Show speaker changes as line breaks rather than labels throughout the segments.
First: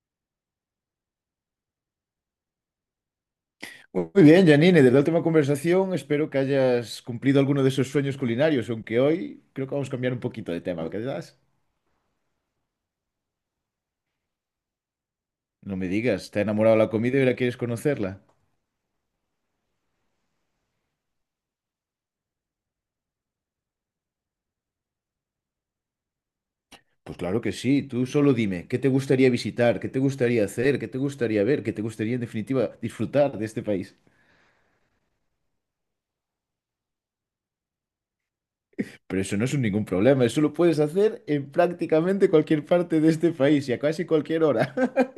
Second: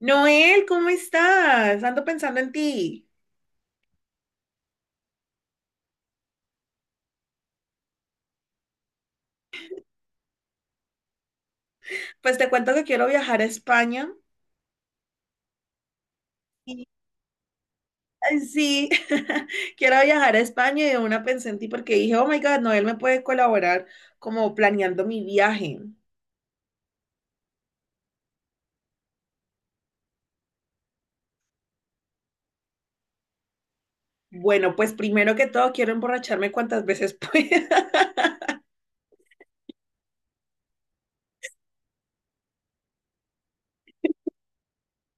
Noel, ¿cómo estás? Ando pensando en ti.
Muy bien, Janine, de la última conversación espero que hayas cumplido alguno de esos sueños culinarios, aunque hoy creo que vamos a cambiar un poquito de tema, ¿verdad?
Pues te cuento que quiero viajar a España.
No me digas, ¿te ha enamorado
Y-
la comida y ahora quieres conocerla?
Ay, sí, quiero viajar a España y de una pensé en ti porque dije, oh my God, Noel me puede colaborar como planeando mi viaje.
Pues claro que sí, tú solo dime, ¿qué te gustaría visitar? ¿Qué te gustaría hacer? ¿Qué te gustaría ver? ¿Qué te gustaría en definitiva disfrutar de este país?
Bueno, pues primero que todo quiero emborracharme cuantas veces pueda.
Pero eso no es un ningún problema, eso lo puedes hacer en prácticamente cualquier parte de este país y a casi cualquier hora.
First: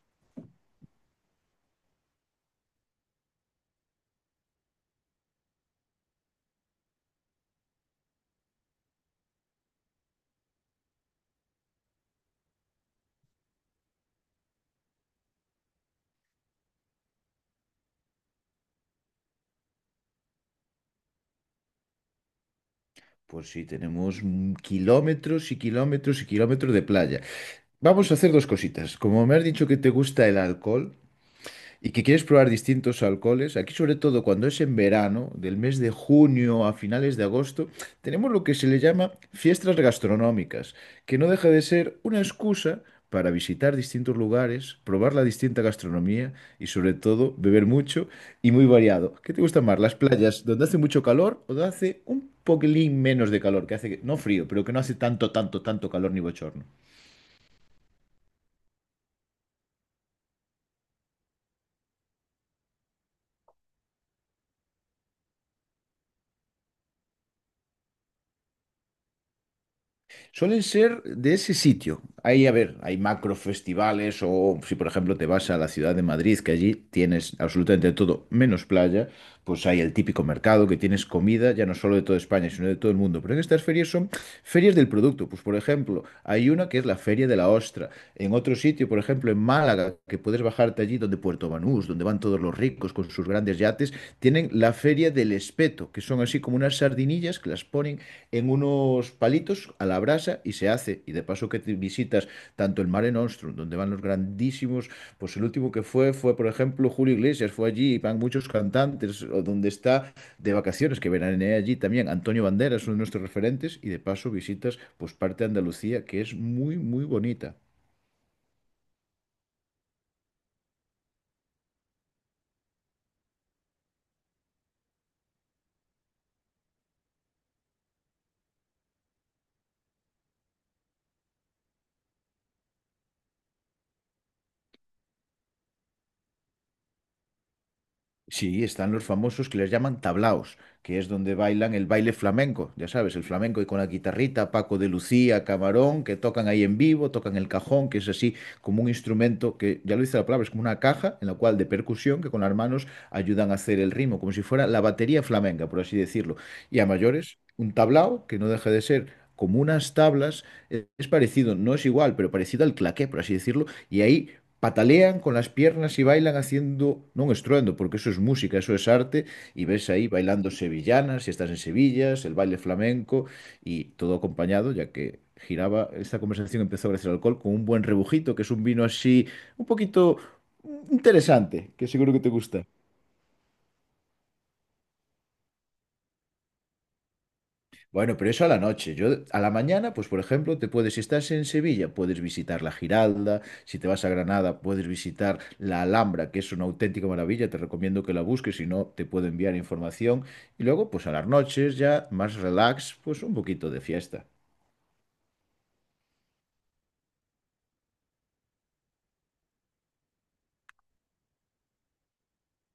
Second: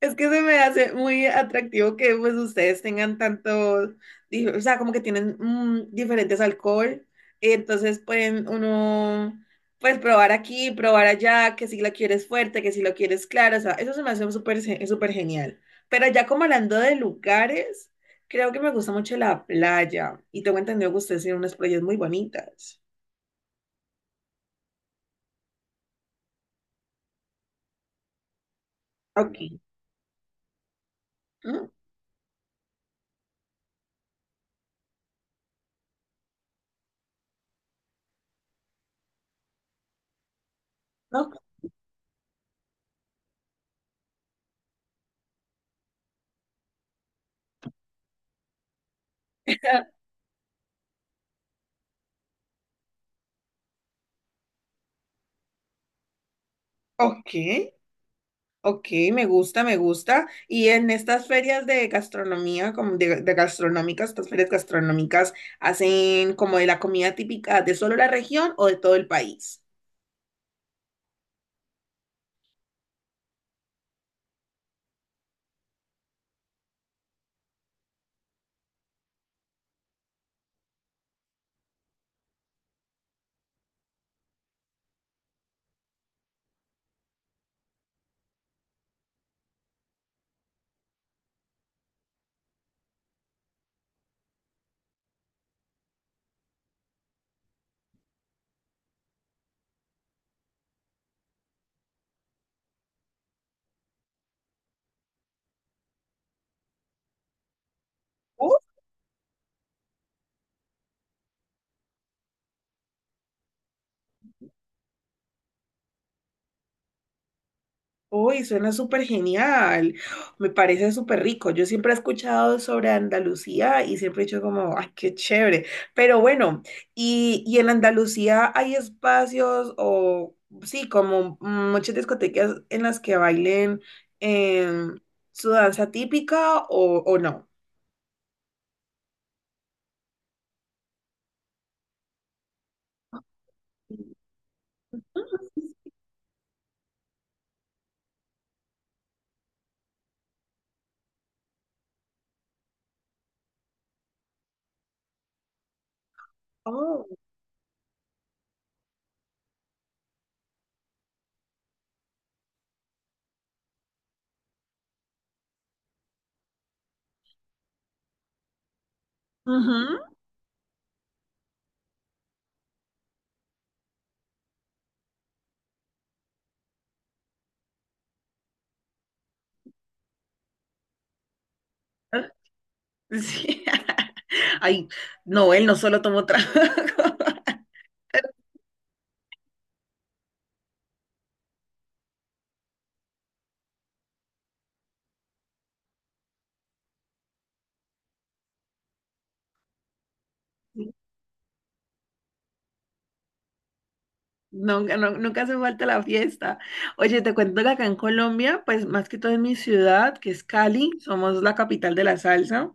Es que se me hace muy atractivo que pues ustedes tengan tanto, o sea, como que tienen diferentes alcohol, entonces pueden uno, pues probar aquí, probar allá, que si la quieres fuerte, que si lo quieres claro, o sea, eso se me hace súper genial. Pero ya como hablando de lugares, creo que me gusta mucho la playa y tengo entendido que ustedes tienen unas playas muy bonitas.
Pues sí, tenemos kilómetros y kilómetros y kilómetros de playa. Vamos a hacer dos cositas. Como
Ok.
me has dicho que te gusta el alcohol,
Mm,
y que quieres probar distintos alcoholes, aquí sobre todo cuando es en verano, del mes de junio a finales de agosto, tenemos lo que se le llama fiestas gastronómicas, que no
ok.
deja de ser una excusa para visitar distintos lugares, probar la distinta gastronomía y sobre todo beber mucho y muy variado. ¿Qué te gusta más, las playas donde hace mucho calor o donde hace un poquilín menos de calor, que hace que, no frío, pero que no hace tanto, tanto, tanto calor ni bochorno?
Ok. Ok, me gusta, me gusta. Y en estas ferias de gastronomía, como de gastronómicas, estas ferias gastronómicas, ¿hacen como de la comida típica de solo la región o de todo el país?
Suelen ser de ese sitio. Ahí, a ver, hay macro festivales o si por ejemplo te vas a la ciudad de Madrid, que allí tienes absolutamente todo, menos playa, pues hay el típico mercado que tienes comida, ya no solo de toda España, sino de todo el mundo. Pero en estas ferias son ferias del producto. Pues por ejemplo, hay una que es la Feria de la Ostra. En otro sitio, por ejemplo, en Málaga, que puedes bajarte allí donde Puerto Banús, donde van todos los ricos con sus grandes yates, tienen la Feria del Espeto, que son así como unas sardinillas que las ponen en unos palitos a la brasa y se hace. Y de paso que te visitas tanto el Mare Nostrum, donde van los grandísimos, pues el último que fue, por ejemplo, Julio Iglesias, fue allí, y van muchos cantantes, o donde está de vacaciones, que veranea allí también Antonio Banderas, uno de nuestros referentes, y de paso visitas pues parte de Andalucía, que es muy, muy bonita.
Uy, suena súper genial. Me parece súper rico. Yo siempre he escuchado sobre Andalucía y siempre he dicho como, ay, qué chévere. Pero bueno, ¿y en Andalucía hay espacios o sí, como muchas discotecas en las que bailen em, su danza típica o no?
Sí, están los famosos que les llaman tablaos, que es donde bailan el baile flamenco, ya sabes, el flamenco y con la guitarrita, Paco de Lucía, Camarón, que tocan ahí en vivo, tocan el cajón, que es así como un instrumento que, ya lo dice la palabra, es como una caja en la cual de percusión que con las manos ayudan a hacer el ritmo, como si fuera la batería flamenca, por así decirlo. Y a
Oh.
mayores, un tablao que no deja de ser como unas tablas, es parecido, no es igual, pero parecido al claqué, por así decirlo, y ahí patalean con las piernas y bailan haciendo, no estruendo, porque eso es música, eso es arte, y ves
Ujú.
ahí bailando sevillanas, si estás en Sevilla, el baile flamenco, y todo acompañado, ya que giraba, esta conversación empezó gracias al alcohol, con un buen rebujito, que es un vino así, un poquito interesante, que seguro que te gusta.
Sí. Ay, no, él no solo tomó trago.
Bueno, pero eso a la noche. Yo a la mañana, pues por ejemplo, te puedes, si estás en Sevilla, puedes visitar la Giralda, si te vas a Granada, puedes visitar la Alhambra, que es una auténtica maravilla, te recomiendo que la busques, si no, te puedo enviar información. Y luego, pues a las noches ya, más relax, pues un poquito de fiesta.
Nunca hace falta la fiesta. Oye, te cuento que acá en Colombia, pues más que todo en mi ciudad, que es Cali, somos la capital de la salsa,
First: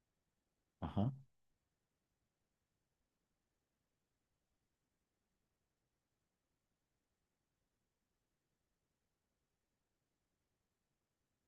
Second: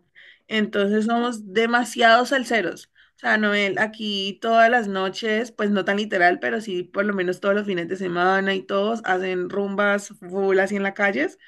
entonces
Ajá.
somos demasiados salseros. O sea, Noel, aquí todas las noches, pues no tan literal, pero sí por lo menos todos los fines de semana y todos hacen rumbas full así en las calles.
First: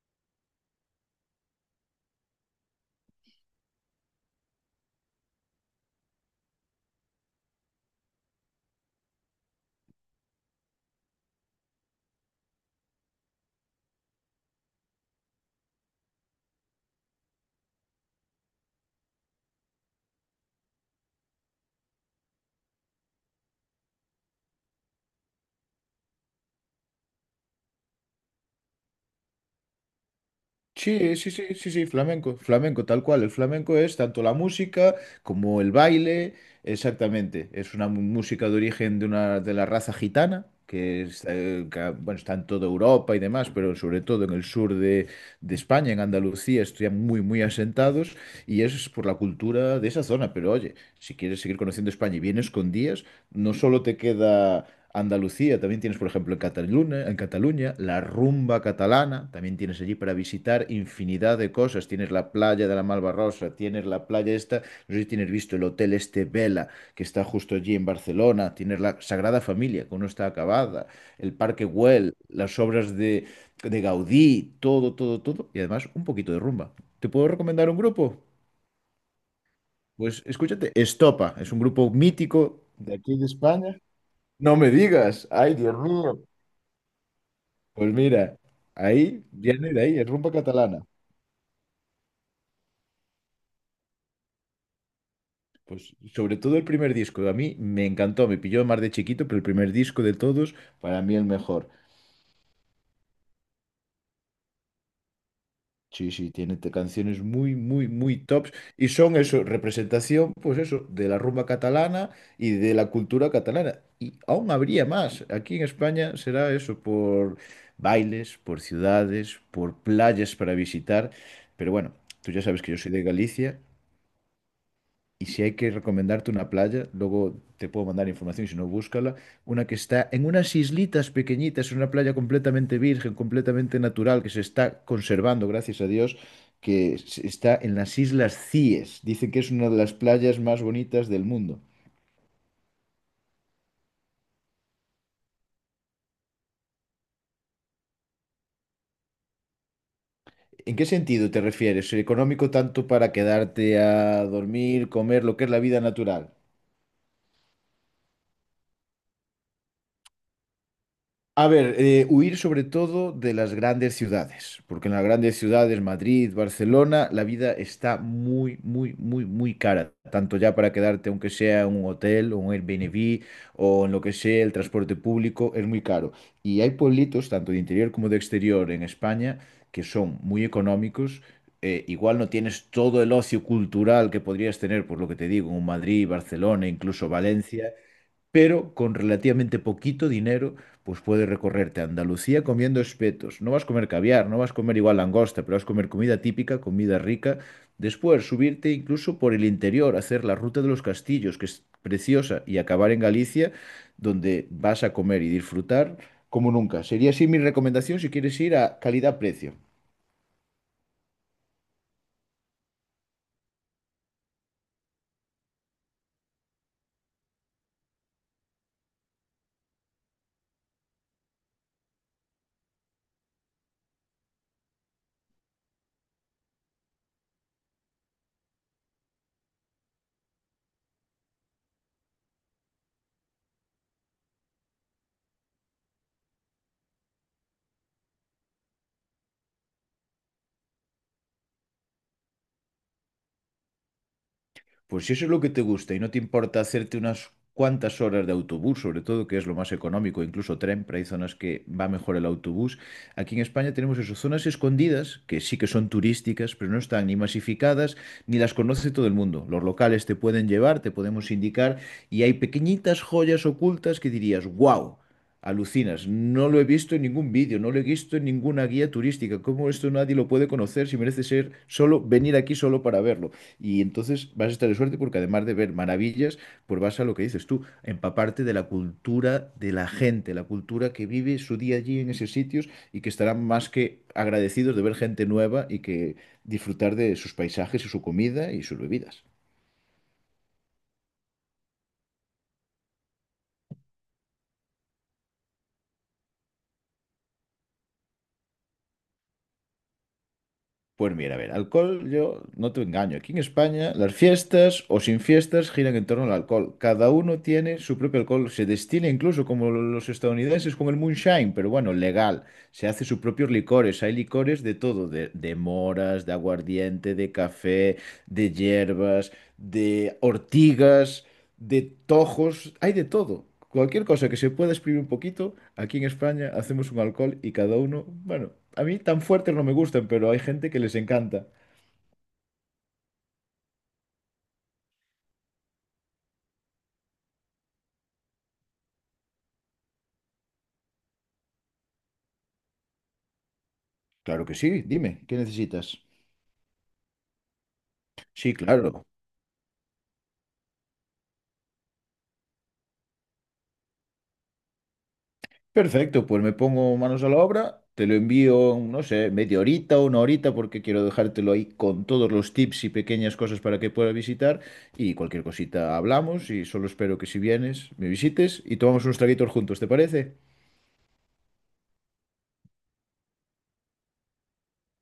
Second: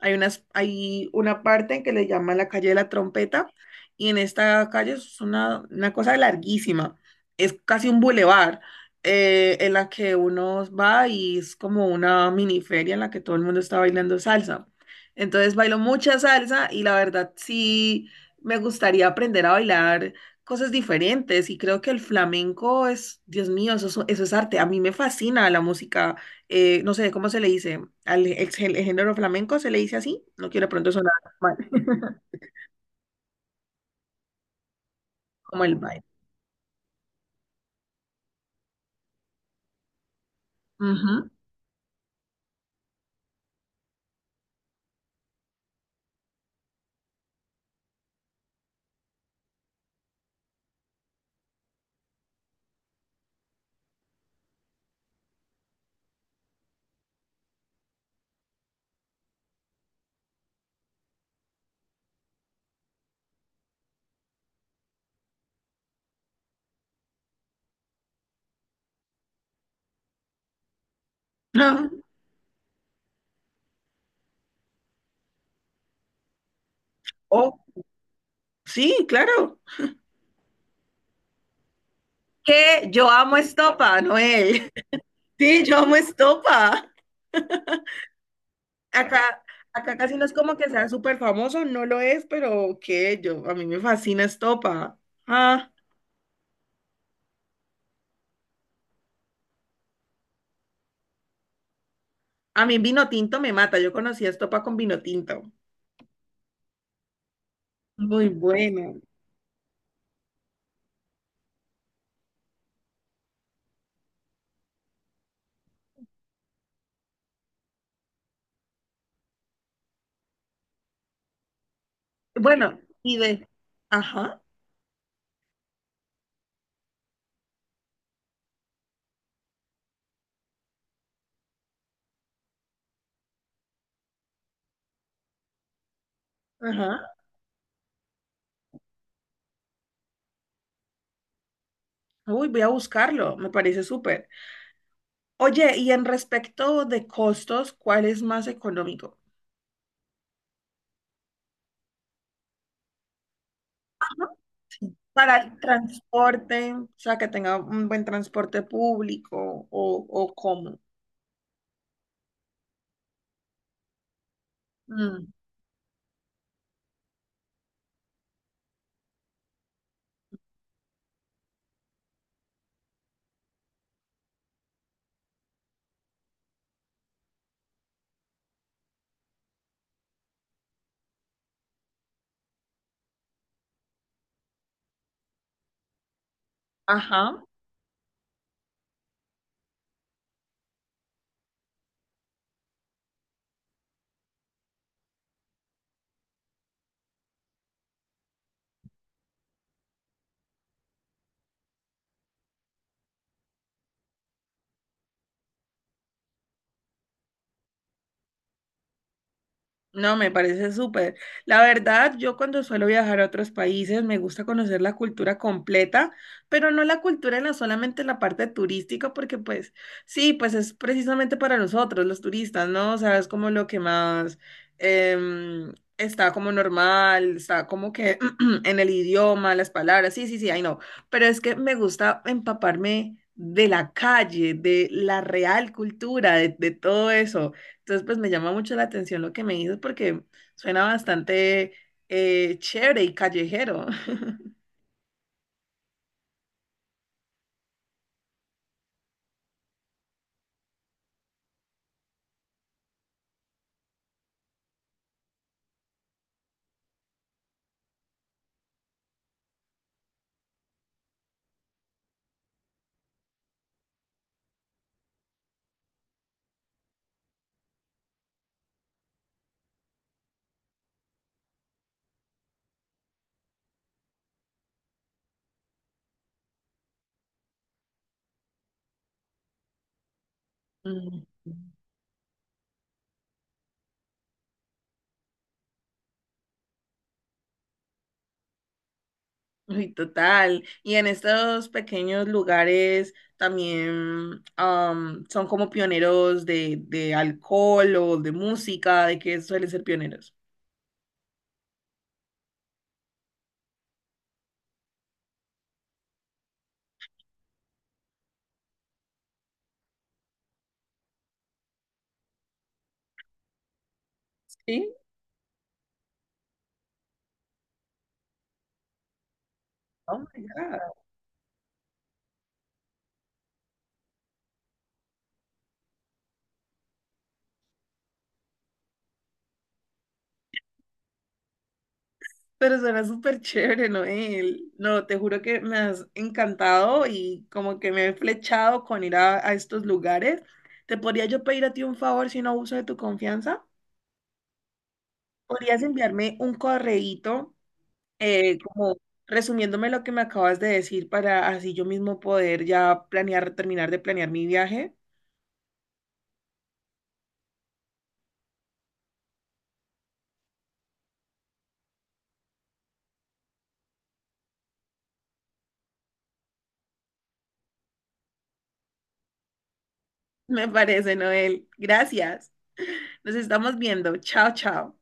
Hay una parte en que le llaman la calle de la trompeta y en esta calle es una cosa larguísima, es casi un bulevar en la que uno va y es como una mini feria en la que todo el mundo está bailando salsa. Entonces bailo mucha salsa y la verdad sí me gustaría aprender a bailar cosas diferentes y creo que el flamenco es, Dios mío, eso, eso es arte. A mí me fascina la música, no sé, ¿cómo se le dice? El género flamenco se le dice así. No quiero de pronto sonar
Sí, sí, sí,
mal,
sí, sí, flamenco, flamenco, tal cual. El flamenco es tanto la música como
como
el
el baile.
baile, exactamente. Es una música de origen de una de la raza gitana, que es,
Ujú.
que, bueno, está en toda Europa y demás, pero sobre todo en el sur de España, en Andalucía, están muy, muy asentados y eso es por la cultura de esa zona. Pero oye, si quieres seguir conociendo España y vienes con días, no solo te queda Andalucía, también tienes, por ejemplo, en Cataluña, la rumba catalana, también tienes allí para visitar infinidad de cosas. Tienes la playa de la Malvarrosa, tienes la playa esta, no sé si tienes visto el hotel este Vela, que está justo allí en Barcelona, tienes la Sagrada Familia, que aún no está acabada, el Parque
Ah,
Güell, las obras de Gaudí, todo, todo, todo, y además un poquito de rumba. ¿Te puedo
oh,
recomendar un grupo?
sí, claro.
Pues escúchate, Estopa, es un grupo mítico
Que
de
yo
aquí de
amo
España.
estopa,
No me
Noel.
digas, ay
Sí, yo
Dios
amo
mío.
estopa.
Pues mira, ahí
Acá,
viene de
acá
ahí, es
casi no
rumba
es como que
catalana.
sea súper famoso, no lo es, pero que yo, a mí me fascina estopa. Ah,
Pues sobre todo el primer disco, a mí me encantó, me pilló más de chiquito, pero el primer disco de todos, para mí el mejor.
a mí vino tinto me mata. Yo conocí estopa con vino tinto.
Sí, sí, tiene canciones muy, muy, muy
Muy
tops y
bueno.
son eso, representación, pues eso, de la rumba catalana y de la cultura catalana. Y aún habría más. Aquí en España será eso, por bailes, por ciudades, por playas para visitar. Pero bueno, tú ya sabes que yo
Bueno,
soy de
y de.
Galicia.
Ajá,
Y si hay que recomendarte una playa, luego te puedo mandar información, si no, búscala. Una que está en unas islitas pequeñitas, una playa completamente virgen, completamente natural, que se está conservando, gracias a Dios, que
ajá.
está en las Islas Cíes. Dicen que es una de las playas más bonitas del mundo.
Uy, voy a buscarlo, me parece súper. Oye, y en respecto de costos, ¿cuál es más económico?
¿En qué sentido te refieres? ¿Económico tanto para quedarte a dormir, comer, lo
Para
que es
el
la vida natural?
transporte, o sea, que tenga un buen transporte público o cómo.
A ver, huir sobre todo de las grandes ciudades, porque en las
Mm,
grandes ciudades, Madrid, Barcelona, la vida está muy, muy, muy, muy cara. Tanto ya para quedarte, aunque sea en un hotel, o un Airbnb, o en lo que sea, el transporte público, es muy caro. Y hay pueblitos, tanto de interior como de exterior en España, que son muy económicos. Igual no tienes todo el ocio cultural que podrías tener, por lo que te digo, en un Madrid, Barcelona, incluso
ajá.
Valencia, pero con relativamente poquito dinero, pues puedes recorrerte a Andalucía comiendo espetos. No vas a comer caviar, no vas a comer igual langosta, pero vas a comer comida típica, comida rica. Después, subirte incluso por el interior, hacer la ruta de los castillos, que es preciosa, y acabar en Galicia, donde vas a comer y disfrutar como nunca. Sería así mi recomendación si quieres ir a calidad-precio.
No, me parece súper. La verdad, yo cuando suelo viajar a otros países me gusta conocer la cultura completa, pero no la cultura en la solamente la parte turística, porque pues sí, pues es precisamente para nosotros, los turistas, ¿no? O sea, es como lo que más está como normal, está como que en el idioma, las palabras, sí, sí, sí, ay no, pero es que me gusta empaparme de la calle, de la real cultura, de todo eso. Entonces, pues me llama mucho la atención lo que me dices porque suena bastante chévere y callejero.
Pues si eso es lo que te gusta y no te importa hacerte unas cuantas horas de autobús, sobre todo, que es lo más económico, incluso tren, pero hay zonas que va mejor el autobús. Aquí en España tenemos eso, zonas escondidas, que sí que son turísticas, pero no están ni masificadas, ni las conoce todo el mundo. Los locales te pueden llevar, te podemos indicar, y hay pequeñitas joyas ocultas que dirías, wow. Alucinas, no lo he visto en ningún vídeo, no lo he visto en ninguna guía turística. ¿Cómo esto nadie lo puede conocer si merece ser solo venir aquí solo para verlo? Y entonces vas a estar de suerte porque además de ver maravillas, pues vas a lo que dices tú, empaparte de la cultura de la gente, la cultura que
Mm.
vive su día allí en esos sitios y que estarán más que agradecidos de ver gente nueva y que disfrutar de sus paisajes y su comida y sus bebidas.
Uy, total. Y en estos pequeños lugares también son como pioneros de alcohol o de música, ¿de qué suelen ser pioneros?
Pues mira, a ver, alcohol, yo no te engaño. Aquí en España, las fiestas o sin fiestas giran en torno al alcohol. Cada uno tiene su propio alcohol. Se destila incluso como los estadounidenses con el moonshine, pero bueno, legal. Se hace sus propios licores. Hay licores de
Sí,
todo, de moras, de aguardiente, de café, de hierbas, de
oh my God.
ortigas de tojos, hay de todo. Cualquier cosa que se pueda exprimir un poquito, aquí en España hacemos un alcohol y cada uno, bueno, a mí tan fuertes no me gustan, pero hay gente que les encanta.
Pero suena súper chévere, Noel. No, te juro que me has encantado y como que me he flechado con ir a estos lugares. ¿Te podría yo pedir a ti un favor si no abuso de tu confianza?
Claro que sí, dime, ¿qué
¿Podrías
necesitas?
enviarme un correíto
Sí,
como
claro.
resumiéndome lo que me acabas de decir para así yo mismo poder ya planear, terminar de planear mi viaje?
Perfecto, pues me pongo manos a la obra, te lo envío, no sé, media horita o una horita, porque quiero dejártelo ahí con todos los tips y pequeñas cosas para que puedas visitar. Y cualquier cosita hablamos y solo espero que si vienes, me visites y tomamos unos traguitos juntos, ¿te parece?
Me parece, Noel. Gracias. Nos estamos viendo. Chao, chao.